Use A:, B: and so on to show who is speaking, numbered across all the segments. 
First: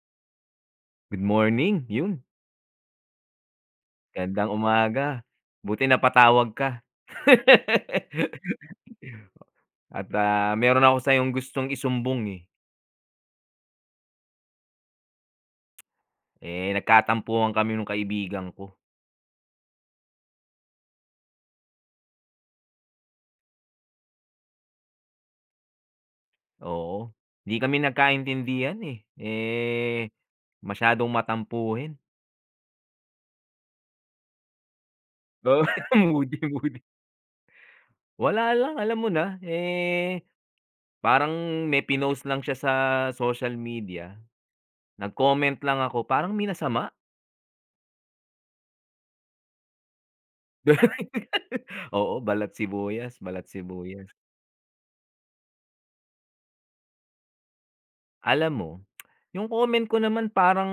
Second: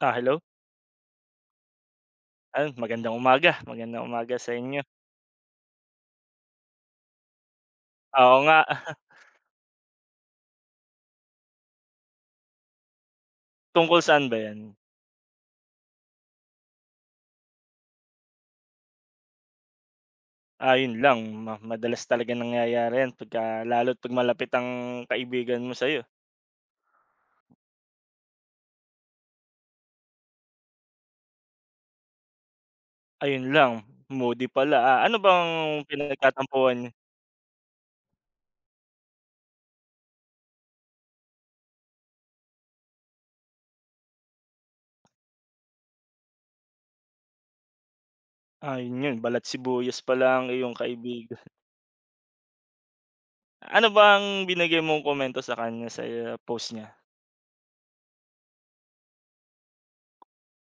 A: Ah, hello.
B: Good morning, yun
A: Ayun, magandang umaga
B: magandang
A: sa inyo.
B: umaga. Buti napatawag ka.
A: Oo nga,
B: At, meron ako sa'yong gustong isumbong, eh.
A: tungkol saan ba 'yan?
B: Eh, nagkatampuhan kami nung kaibigan ko,
A: Ah, 'yun lang madalas talaga nangyayari 'yan pagka lalo't 'pag malapit ang kaibigan mo sa'yo.
B: oo. Di kami nagkaintindihan, eh. Eh, masyadong matampuhin.
A: Ayun lang, moody pala. Ah, ano bang
B: Oo, moody,
A: pinagtatampuhan
B: moody.
A: niyo?
B: Wala lang, alam mo na, eh, parang may pinost lang siya sa social media, nag-comment lang ako, parang minasama.
A: Ah, 'yun 'yun, balat sibuyas pala ang iyong kaibigan.
B: Oo, balat sibuyas, balat
A: Ano
B: sibuyas.
A: bang ang binigay mong komento sa kanya sa post niya?
B: Alam mo, yung comment ko naman parang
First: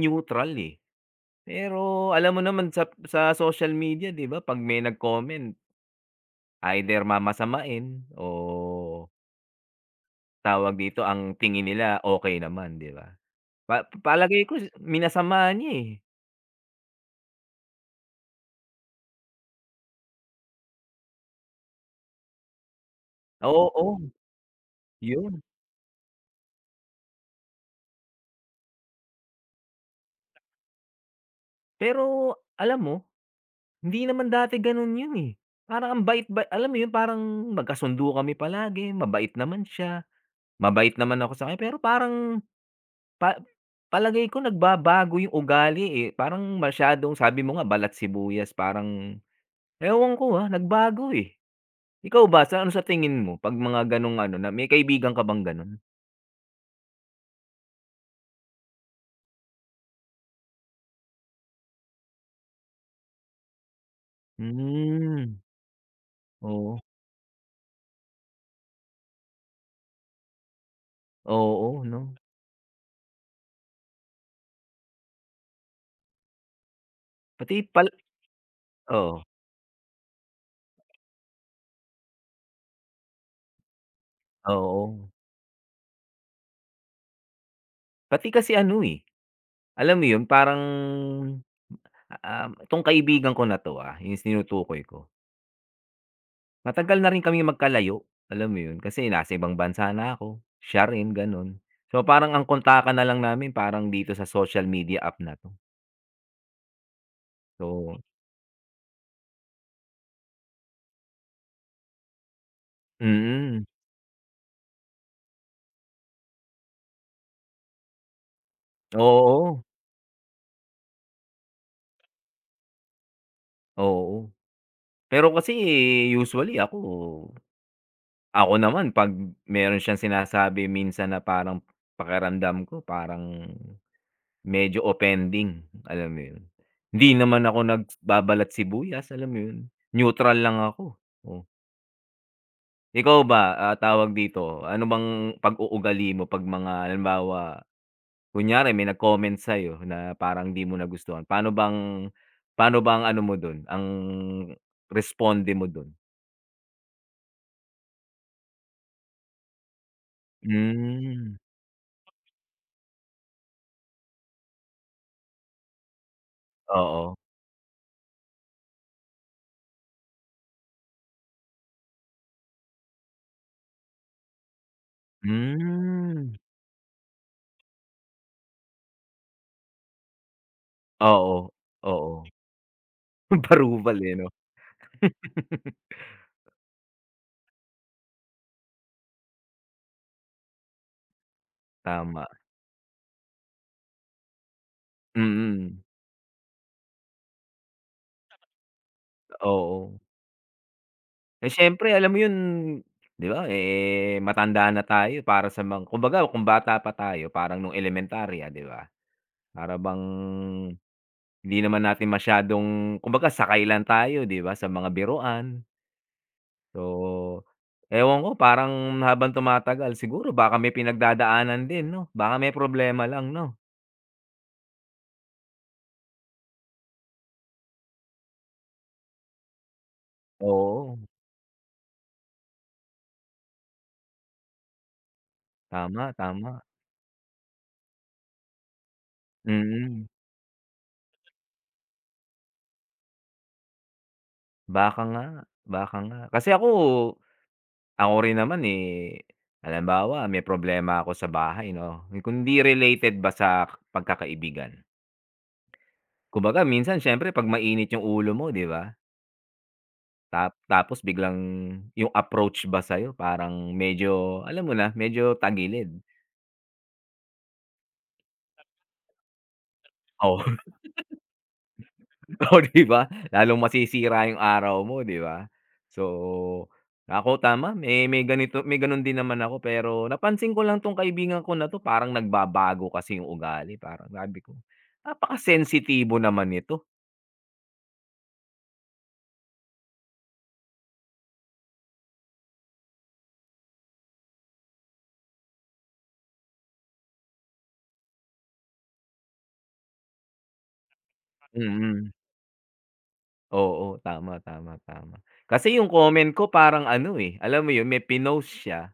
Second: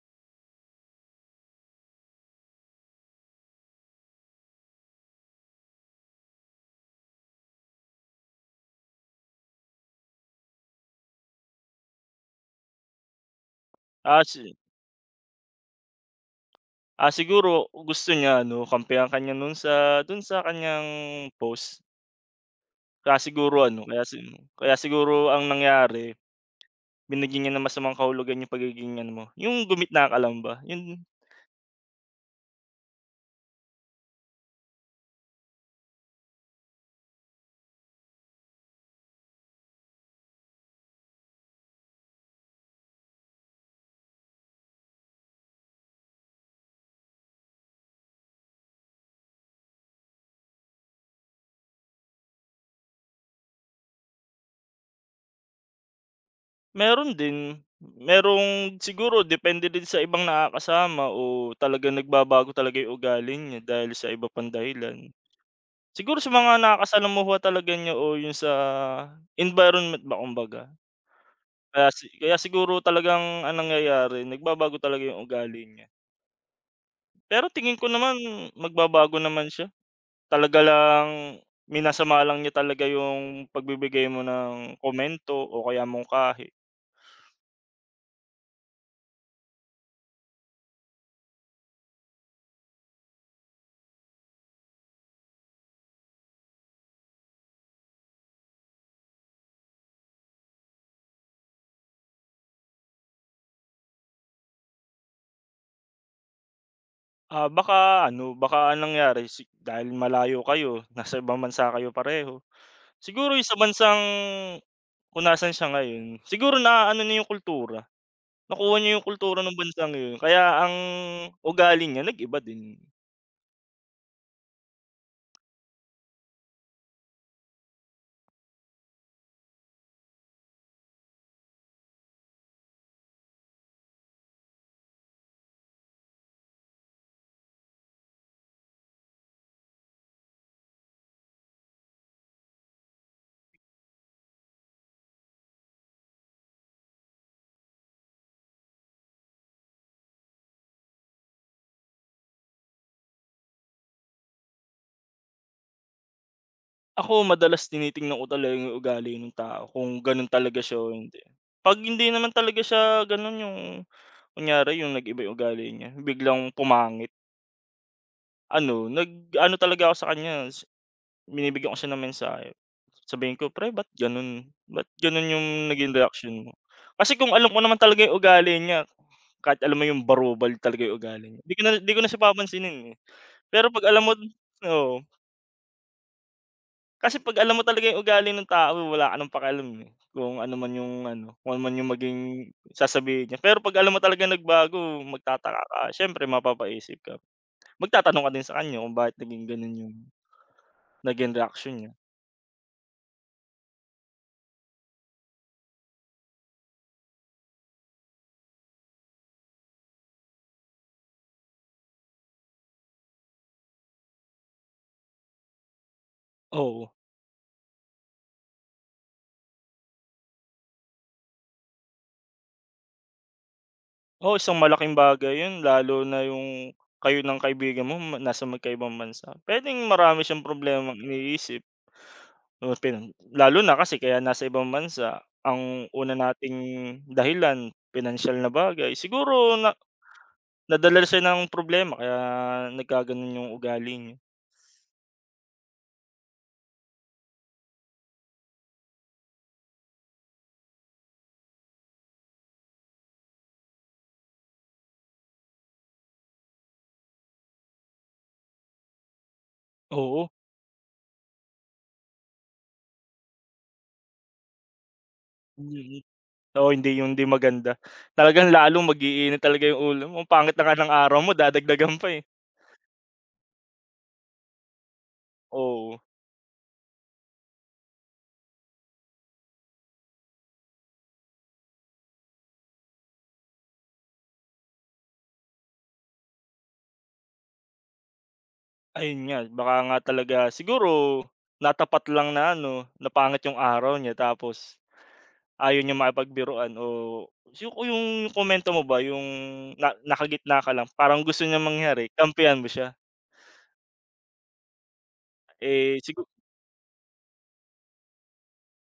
B: neutral, eh. Pero alam mo naman sa social media 'di ba 'pag may nag-comment either mamasamain o tawag dito, ang tingin nila okay naman, 'di ba? Pa
A: Ah,
B: palagay ko
A: si
B: minasama niya, eh.
A: Siguro gusto niya ano, kampihan ka niya sa dun sa kanyang post. Kaya siguro
B: Oo,
A: ano,
B: oo,
A: kaya siguro
B: yun.
A: ang nangyari, binigyan niya ng masamang kahulugan yung pagiging ano mo, yung gumit na ka ba? Yun,
B: Pero alam mo, hindi naman dati ganun yun, eh. Parang ang bait ba, alam mo yun, parang magkasundo kami palagi, mabait naman siya, mabait naman ako sa kanya, pero parang Pa palagay ko nagbabago yung ugali, eh. Parang masyadong sabi mo nga, balat sibuyas, parang ewan ko, nagbago, eh. Ikaw ba sa ano, sa tingin mo 'pag mga gano'ng ano, na may kaibigan ka bang gano'n?
A: meron din. Merong siguro depende din sa ibang nakakasama o talaga nagbabago talaga yung ugali niya dahil sa iba pang dahilan.
B: Hmm,
A: Siguro sa mga
B: oo.
A: nakakasalamuha talaga niya o yung sa environment ba kumbaga.
B: Oo, 'no?
A: Kaya siguro talagang anong nangyayari, nagbabago talaga yung ugali niya. Pero
B: Pati
A: tingin ko
B: pal
A: naman magbabago
B: oo,
A: naman siya. Talaga lang minasama lang niya talaga yung pagbibigay mo ng
B: oo.
A: komento o kaya mungkahi.
B: Pati kasi ano, eh, alam mo 'yun, parang, 'tong kaibigan ko na 'to, yung tinutukoy ko. Matagal na rin kaming magkalayo, alam mo 'yun, kasi nasa ibang bansa na ako, siya rin gano'n. So, parang ang kontakan na lang namin parang dito sa social media app na 'to.
A: Ah,
B: So
A: baka ano, baka anong nangyari dahil malayo kayo, nasa ibang bansa kayo pareho, siguro yung sa
B: mm,
A: bansang kung nasaan siya ngayon, siguro naaano niya yung kultura, nakuha niya yung kultura ng
B: oo,
A: bansang yun kaya ang ugali niya nag-iba din.
B: oo. Pero kasi usually ako ako naman 'pag meron siyang sinasabi minsan na parang pakiramdam ko parang medyo offending, alam mo 'yun. Hindi naman ako nagbabalat sibuyas, alam mo 'yun, neutral lang ako, oh. Ikaw ba, tawag dito, ano bang pag-uugali mo 'pag mga halimbawa, kunyari may nag-comment sa'yo na parang di mo nagustuhan, paano bang ano mo dun, ang responde mo dun?
A: Ako madalas tinitingnan ko talaga yung ugali ng tao kung ganun talaga siya o hindi.
B: Hmm,
A: 'Pag hindi naman talaga siya ganun yung kunyari yung nag-iba yung ugali niya, biglang pumangit.
B: oo.
A: Ano, nag-ano talaga ako sa kanya, binibigyan ko siya ng mensahe. Sabihin ko, "Pre ba't gano'n? Ba't gano'n yung naging reaction
B: Hmm,
A: mo?" Kasi kung alam ko naman talaga yung ugali niya, kahit alam mo yung barubal talaga yung ugali niya,
B: oo,
A: 'di ko na siya
B: oo.
A: papansinin, eh. Pero 'pag
B: Approval,
A: alam mo
B: eh, 'no?
A: oo, kasi 'pag alam mo talaga yung ugali ng tao wala ka ng pakialam, eh, kung ano man yung maging
B: Tama,
A: sasabihin niya. Pero 'pag alam mo talaga nagbago, magtataka ka,
B: mm,
A: siyempre mapapaisip ka. Magtatanong ka din sa kanya kung bakit naging gano'n yung
B: oo.
A: naging
B: Eh,
A: reaksyon niya.
B: siyempre alam mo yun, di ba, eh, matanda na tayo para sa mga kumbaga kung bata pa tayo parang nung elementarya, di ba? Para bang hindi naman natin masyadong, kumbaga, sakay lang tayo 'di ba, sa mga biruan. So,
A: Oo.
B: ewan ko, parang habang tumatagal siguro baka may pinagdadaanan din, 'no? Baka may problema lang, 'no?
A: Oo, isang malaking bagay 'yun lalo na yung kayo ng kaibigan mo nasa magkaibang bansa. Puwedeng marami siyang problemang
B: Oo,
A: iniisip o pinan lalo na kasi kaya nasa ibang bansa, ang
B: tama,
A: una nating
B: tama.
A: dahilan pinansyal na bagay. Siguro
B: Mm,
A: nadala siya ng problema kaya nagkagano'n yung ugali niya.
B: baka nga, baka nga. Kasi ako rin naman, eh, halimbawa may problema ako sa bahay 'no, kung hindi related ba sa pagkakaibigan. Kumbaga minsan siyempre 'pag mainit yung ulo mo, 'di ba?
A: Oo.
B: Tapos biglang yung approach ba sa'yo parang medyo alam mo na, medyo tagilid.
A: Oo, hindi maganda. Talagang lalong mag-iinit talaga yung ulo mo, ang pangit
B: Oo,
A: na nga ng araw mo dadagdagan pa, eh.
B: oo, 'di ba? Lalong masisira yung araw mo, 'di ba?
A: Oo,
B: So, ako, tama, may ganito, may gano'n din naman ako, pero napansin ko lang 'tong kaibigan ko na 'to parang nagbabago kasi yung ugali, parang sabi ko, napakasensitibo naman nito.
A: ayun nga baka nga talaga siguro natapat lang na ano, na pangit yung araw niya tapos ayaw niya makipagbiruan o yung komento mo ba yung na nakagitna ka lang parang gusto niyang mangyari
B: Mm,
A: kampihan mo siya,
B: oo, tama, tama, tama. Kasi yung
A: eh, sigu
B: comment ko parang ano, eh, alam mo yun, may pinost siya.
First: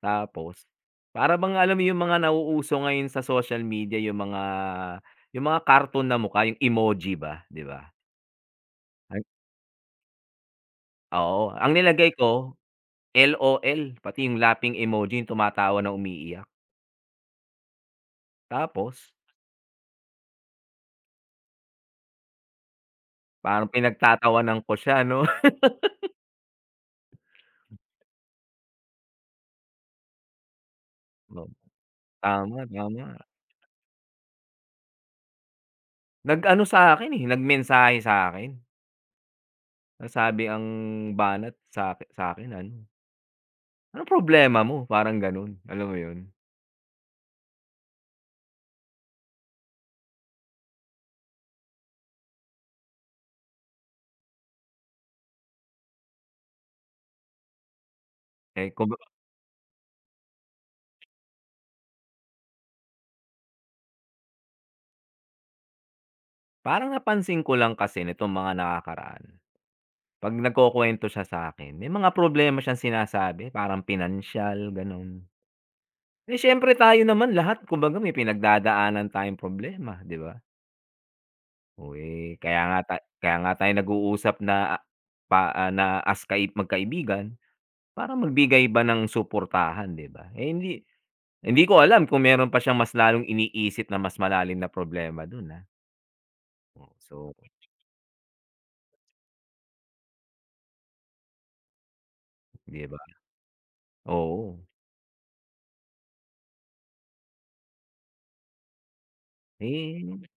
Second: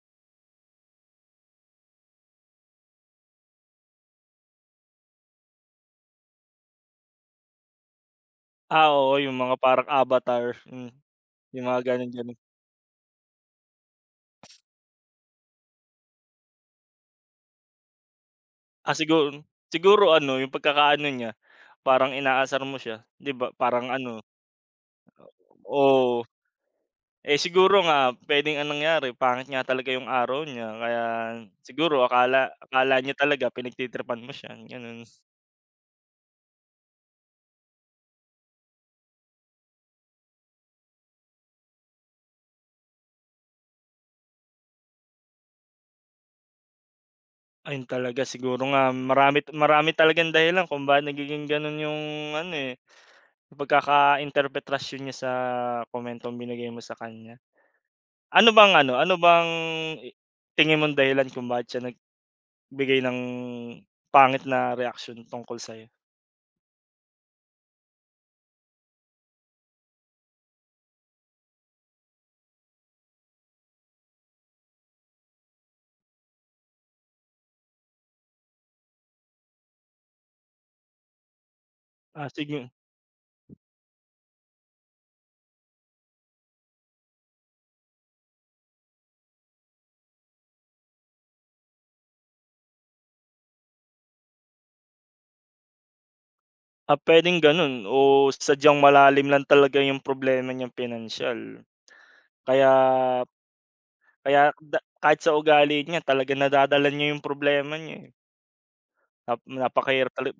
B: Tapos, para bang alam mo yung mga nauuso ngayon sa social media, yung mga cartoon na mukha, yung emoji ba, 'di ba?
A: ah, oo
B: Ay,
A: yung mga parang avatar, hmm,
B: oo,
A: yung
B: ang
A: mga
B: nilagay
A: gano'n-gano'n.
B: ko, LOL, pati yung laughing emoji, yung tumatawa na umiiyak.
A: Ah,
B: Tapos,
A: siguro siguro ano yung pagkakaano niya, parang inaasar mo siya, 'di ba?
B: parang
A: Parang ano
B: pinagtatawanan ko siya, 'no.
A: oo. Eh, siguro nga puwedeng ang nangyari pangit nga talaga yung araw niya kaya
B: Oh,
A: siguro akala
B: tama,
A: akala niya
B: tama.
A: talaga pinagtitripan mo siya, gano'n.
B: Nag-ano sa'kin, eh, nagmensahe sa'kin. Ang sabi, ang banat sa'kin, ano, "Anong problema mo?" Parang gano'n, alam mo yun?
A: Ayun talaga siguro nga marami marami talagang dahilan kung bakit nagiging gano'n yung ano, eh, pagkakainterpretasyon niya sa komentong binigay mo sa kanya.
B: Eh, kum
A: Ano bang i tingin mong dahilan kung bakit siya nag bigay ng pangit na reaksyon tungkol sa'yo.
B: Parang napansin ko lang kasi nitong mga nakakaraan, 'pag nagkukuwento siya sa akin, may mga problema siyang sinasabi, parang pinansiyal, gano'n. Eh, siyempre tayo naman lahat, kumbaga, may pinagdadaanan tayong problema, 'di ba? Oh,
A: Ah,
B: eh,
A: sige,
B: kaya nga tayo nag-uusap na ah, pa ah, na as kai magkaibigan para magbigay ba ng suportahan, 'di ba? Eh, hindi hindi ko alam kung meron pa siyang mas lalong iniisip na mas malalim na problema do'n, ah. Oh,
A: ah,
B: so,
A: puwedeng gano'n o sadyang malalim lang talaga yung problema niyang pinansiyal. Kaya
B: 'di ba?
A: kaya
B: Oo.
A: da Kahit sa ugali niya talagang nadadala niya yung problema niya, eh. Nap napakahirap
B: Eh,
A: tala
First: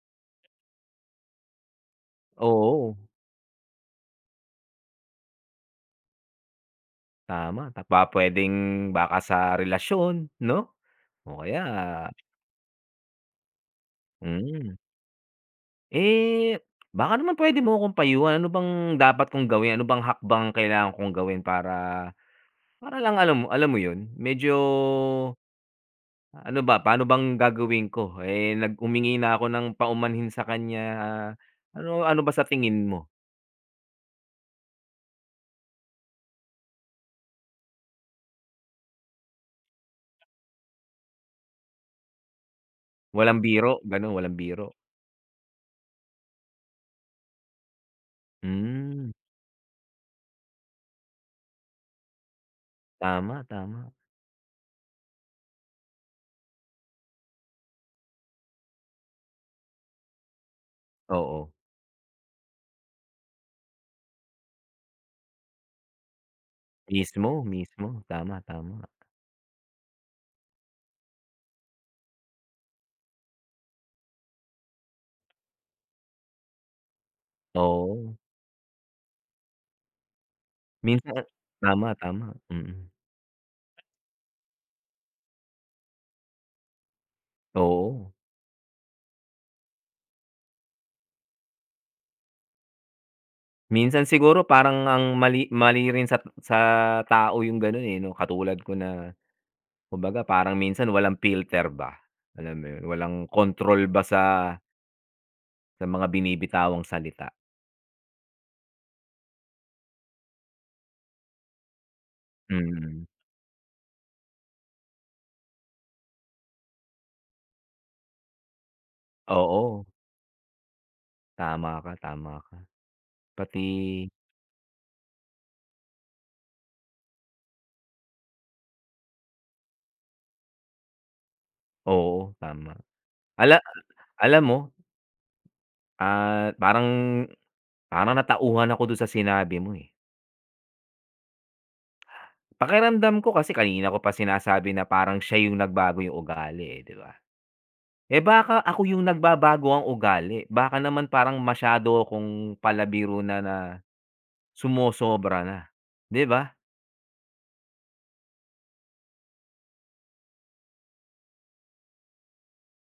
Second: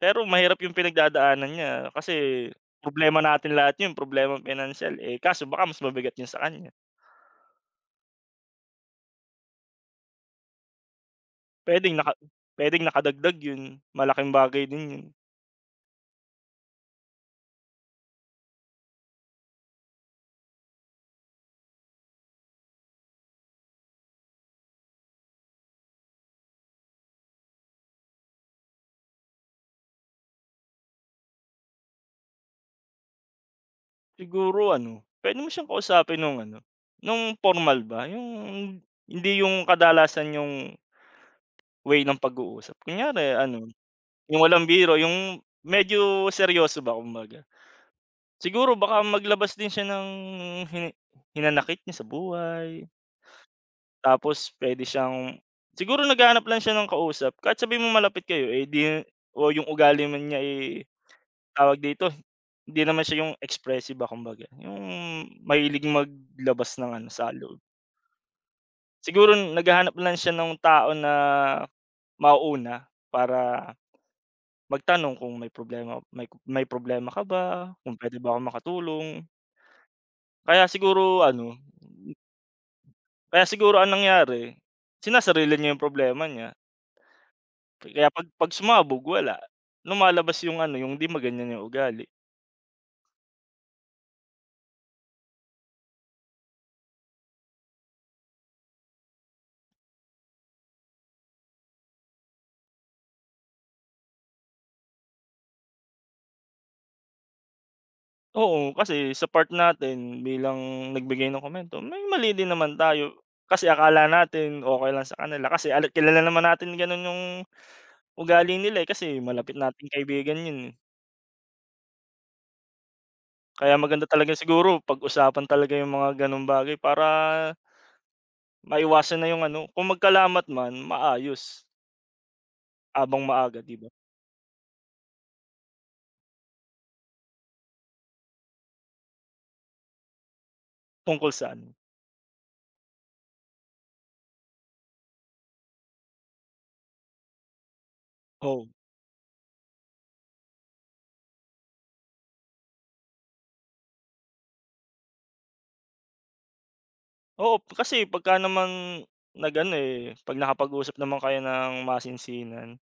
A: Pero mahirap yung pinagdadaanan niya kasi
B: oo.
A: problema natin lahat yun, problema pinansiyal, eh, kaso baka mas mabigat yun sa kanya.
B: Tama, ta pa puwedeng baka sa relasyon, 'no, o kaya
A: Puwedeng naka Puwedeng nakadagdag yun, malaking bagay
B: mm.
A: din yun.
B: Eh, baka naman puwede mo akong payuhan, ano bang dapat kong gawin, ano bang hakbang kailangan kong gawin para para lang, alam mo 'yun, medyo ano ba, paano bang gagawin ko? Eh, humingi na ako ng paumanhin sa kanya, ano, ano ba sa tingin mo?
A: Siguro ano, puwede mo siyang kausapin nung ano, nung formal ba, yung hindi yung kadalasan yung way ng pag-uusap. Kunyari
B: Walang
A: ano,
B: biro, gano'n, walang
A: yung walang
B: biro.
A: biro, yung medyo seryoso ba kumbaga. Siguro baka
B: Hmm,
A: maglabas din siya ng hini hinanakit niya sa buhay,
B: tama, tama.
A: tapos puwede siyang siguro naghahanap lang siya ng kausap kahit sabihin mong malapit kayo, eh, di o yung ugali man niya, eh
B: Oo,
A: tawag dito, hindi naman siya yung expressive ba kumbaga, yung mahilig maglabas ng ano, sa
B: mismo,
A: loob.
B: mismo, tama, tama.
A: Siguro naghahanap lang siya ng tao na mauuna para magtanong kung may problema may problema ka ba, kung
B: Oo.
A: puwede ba akong makatulong. Kaya siguro
B: Minsan,
A: ano,
B: tama, tama, mm.
A: kaya siguro ang nangyari, sinasarili niya yung problema niya. Kaya
B: Oo,
A: 'pag sumabog wala, lumalabas yung ano, yung 'di maganda yung ugali.
B: minsan siguro parang ang mali mali rin sa tao yung gano'n, eh, 'no, katulad ko na, kumbaga parang minsan walang filter ba, alam mo 'yun, walang kontrol ba, sa mga binibitawang salita.
A: Oo, kasi sa part natin bilang nagbigay ng komento, may mali din naman
B: Mm,
A: tayo. Kasi akala natin okey lang sa kanila kasi ala kilala naman natin gano'n yung ugali nila, eh, kasi malapit
B: oo,
A: nating kaibigan 'yun, eh.
B: tama ka, tama ka. Pati,
A: Kaya maganda talaga siguro pag-usapan talaga yung mga gano'ng bagay para maiwasan na yung ano, kung magkalamat man maayos
B: oo, tama.
A: abang
B: Ala
A: maaga, 'di ba?
B: Alam mo, parang parang natauhan ako do'n sa sinabi mo, eh.
A: Tungkol sa ano
B: Pakiramdam ko kasi kanina ko pa sinasabi na parang siya yung nagbago yung ugali, eh, 'di ba? Eh, baka
A: oo.
B: ako yung nagbabago ang ugali, baka naman parang masyado akong palabiro na na sumosobra na, 'di ba?
A: Oo, kasi pagka naman nag-ano, eh, 'pag nakapag-usap naman kayo ng masinsinan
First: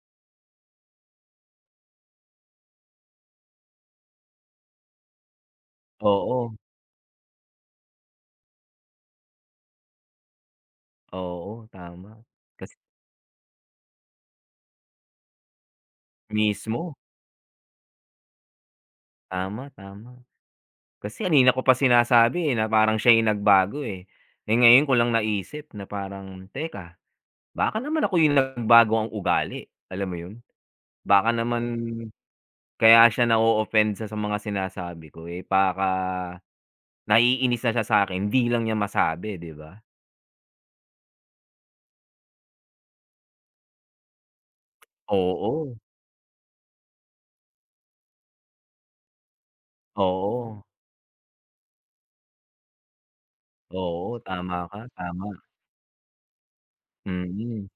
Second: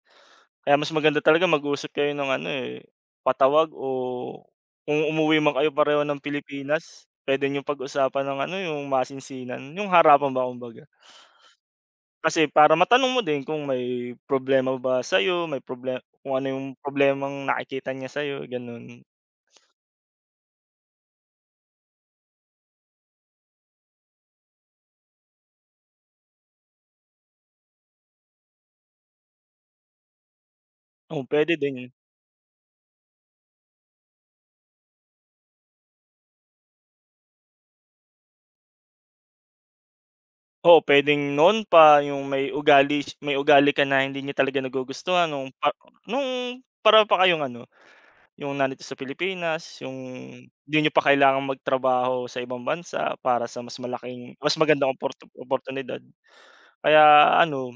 A: kaya mas maganda talaga mag-usap kayo ng ano, eh, patawag o kung umuwi man kayo pareho ng
B: Oo,
A: Pilipinas, pwede nyo pag-usapan ng ano, yung masinsinan, yung harapan ba kumbaga.
B: oo, tama.
A: Kasi para
B: Kasi
A: matanong mo din kung may problema ba sa'yo, may problema kung ano yung
B: mismo,
A: problemang nakikita niya sa'yo, gano'n.
B: tama, tama. Kasi kanina ko pa sinasabi, eh, na parang siya yung nagbago, eh. Eh, ngayon ko lang naisip na parang, teka, baka naman ako yung nagbago ang ugali, alam mo yun?
A: Oo,
B: Baka
A: puwede
B: naman
A: din.
B: Kaya siya na-o-offend sa mga sinasabi ko, eh, baka naiinis na siya sa'kin, hindi lang niya masabi, 'di ba?
A: Oo, puwedeng noon pa yung may ugali ka na hindi niya talaga nagugustuhan
B: Oo,
A: nung para pa kayong ano yung nandito sa Pilipinas, yung
B: oo,
A: di niyo pa kailangang magtrabaho sa ibang bansa para sa mas
B: oo,
A: malaking mas
B: tama ka,
A: magandang
B: tama,
A: oportunidad. Kaya
B: mm.
A: ano,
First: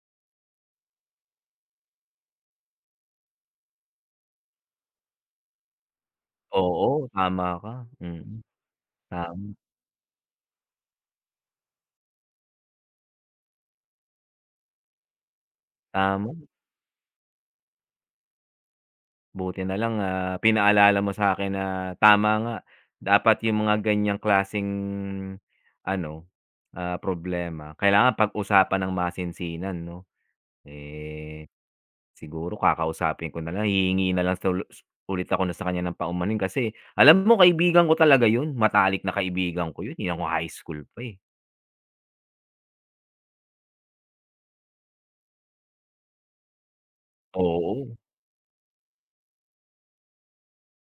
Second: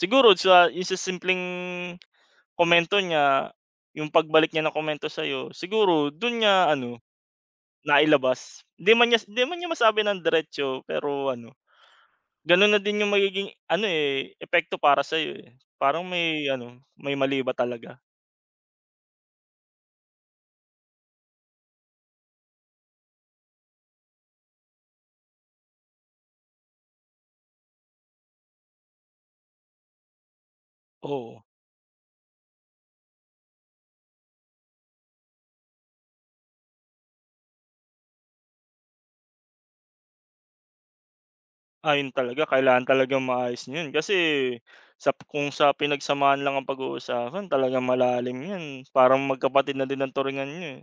A: siguro sa yung sa simpleng komento niya, yung pagbalik niya ng komento sa'yo, siguro dun niya ano,
B: Oo, tama ka, mm,
A: nailabas. Hindi
B: tama,
A: man niya masabi ng diretso, pero ano, ganun na din yung magiging ano, eh, epekto para sa'yo, eh. Parang
B: tama.
A: may ano, may mali ba talaga?
B: Buti na lang, pinaalala mo sa'kin na tama nga, dapat yung mga ganyang klaseng ano, problema, kailangan pag-usapan ng masinsinan, 'no?
A: Oo.
B: Eh, siguro kakausapin ko na lang, hihingi na lang sa ulit ako na sa kanya ng paumanin, kasi alam mo, kaibigan ko talaga yun, matalik na kaibigan ko yun, eh, nung high school pa, eh.
A: Ah, talaga kailangan talagang maayos niyo kasi sa kung sa pinagsamaan lang ang pag-uusapan talagang
B: Oo,
A: malalim yan, parang magkapatid na din ang turingan niyo, eh.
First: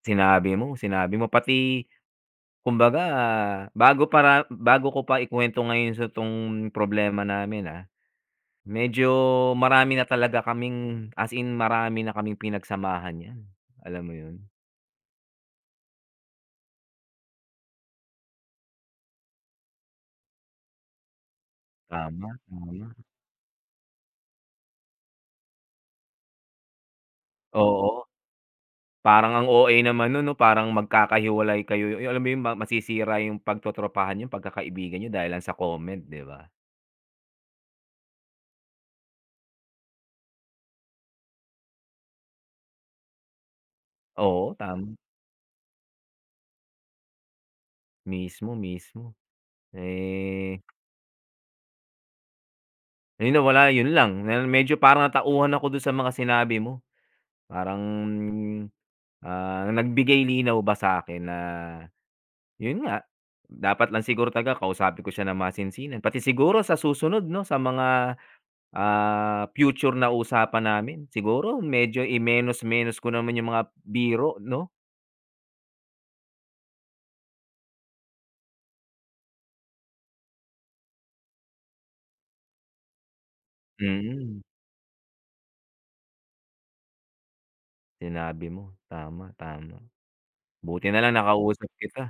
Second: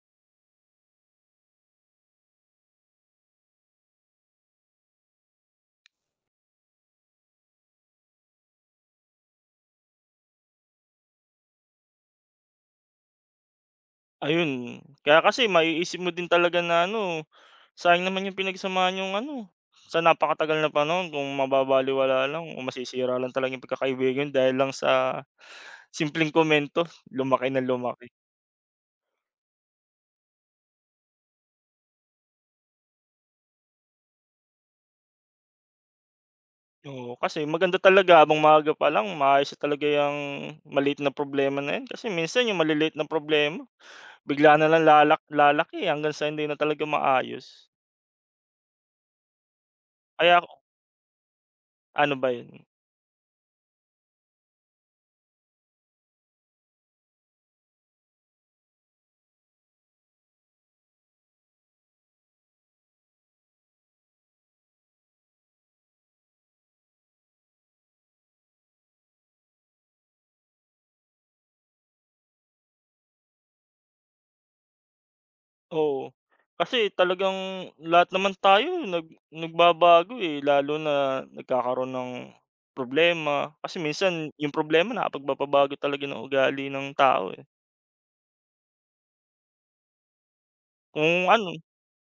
B: sinabi mo, pati, kumbaga, para bago ko pa ikuwento ngayon sa 'tong problema namin, medyo marami na talaga kaming, as in, marami na kaming pinagsamahan niyan, alam mo yun?
A: Ayun, kaya kasi maiisip mo din talaga na ano, sayang naman yung pinagsamahan niyong ano, sa napakatagal na panahon kung mababalewala
B: Tama,
A: lang o
B: tama.
A: masisira lang talaga yung pagkakaibigan dahil lang sa simpleng komento, lumaki na
B: Oo.
A: lumaki.
B: Parang ang OA naman nun, 'no, parang magkakahiwalay kayo, yung alam mo yung masisira yung pagtotropahan niyo, pagkakaibigan niyo dahil lang sa comment, 'di ba?
A: Oo, kasi maganda talaga abang maaga pa lang maayos na talaga yung maliit na problema na yan kasi minsan yung maliliit na problema bigla
B: Oo,
A: na lang
B: tama.
A: lalaki hanggang sa hindi na talaga maayos.
B: Mismo, mismo.
A: Kaya
B: Eh,
A: ano ba 'yun?
B: ayun na, wala, yun lang. Na medyo parang natauhan ako dun sa mga sinabi mo. Parang, nagbigay linaw ba sa'kin na yun nga, dapat lang siguro talaga kausapin ko siya ng masinsinan. Pati siguro sa susunod, 'no, sa mga, future na usapan namin. Siguro medyo i-menos-menos ko naman yung mga biro, 'no?
A: Oo. Kasi talagang lahat naman tayo nagbabago, eh, lalo na nagkakaroon ng problema. Kasi minsan
B: Mm,
A: yung problema nakapagpapabago talaga ng ugali ng tao, eh.
B: sinabi mo. Tama, tama. Buti na lang
A: Kung ano
B: nakausap kita.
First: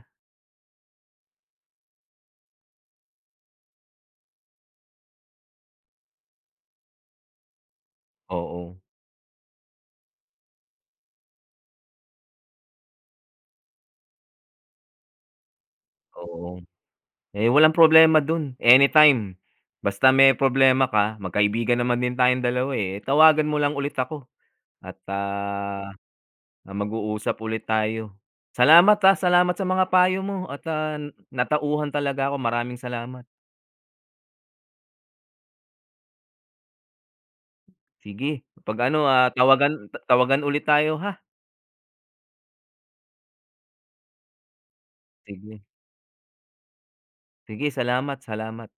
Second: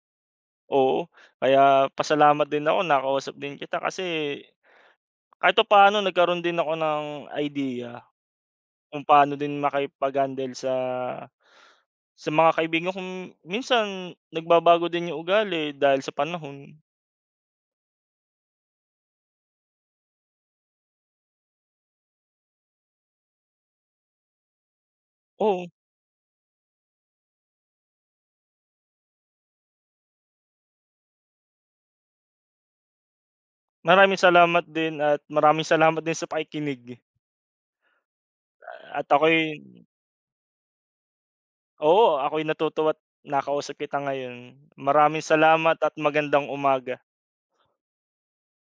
A: oo, kaya pasalamat din ako nakausap din kita kasi kahit papaano nagkaroon din ako ng idea
B: Oo,
A: kung paano din makipag-handle sa mga kaibigan kong minsan nagbabago din yung ugali dahil sa panahon.
B: oo. Eh, walang problema dun, anytime. Basta may problema ka, magkaibigan naman din tayong dalawa, eh, tawagan mo lang ulit ako at,
A: Oo,
B: mag-uusap ulit tayo. Salamat, salamat sa mga payo mo at, natauhan talaga ako. Maraming salamat.
A: maraming salamat din at maraming salamat din sa pakikinig.
B: Sige, 'pag ano,
A: At ako'y
B: tawagan tawagan ulit tayo, ha?
A: oo, ako'y natutuwa't nakausap kita ngayon. Maraming
B: Sige,
A: salamat at magandang umaga.
B: sige, salamat, salamat.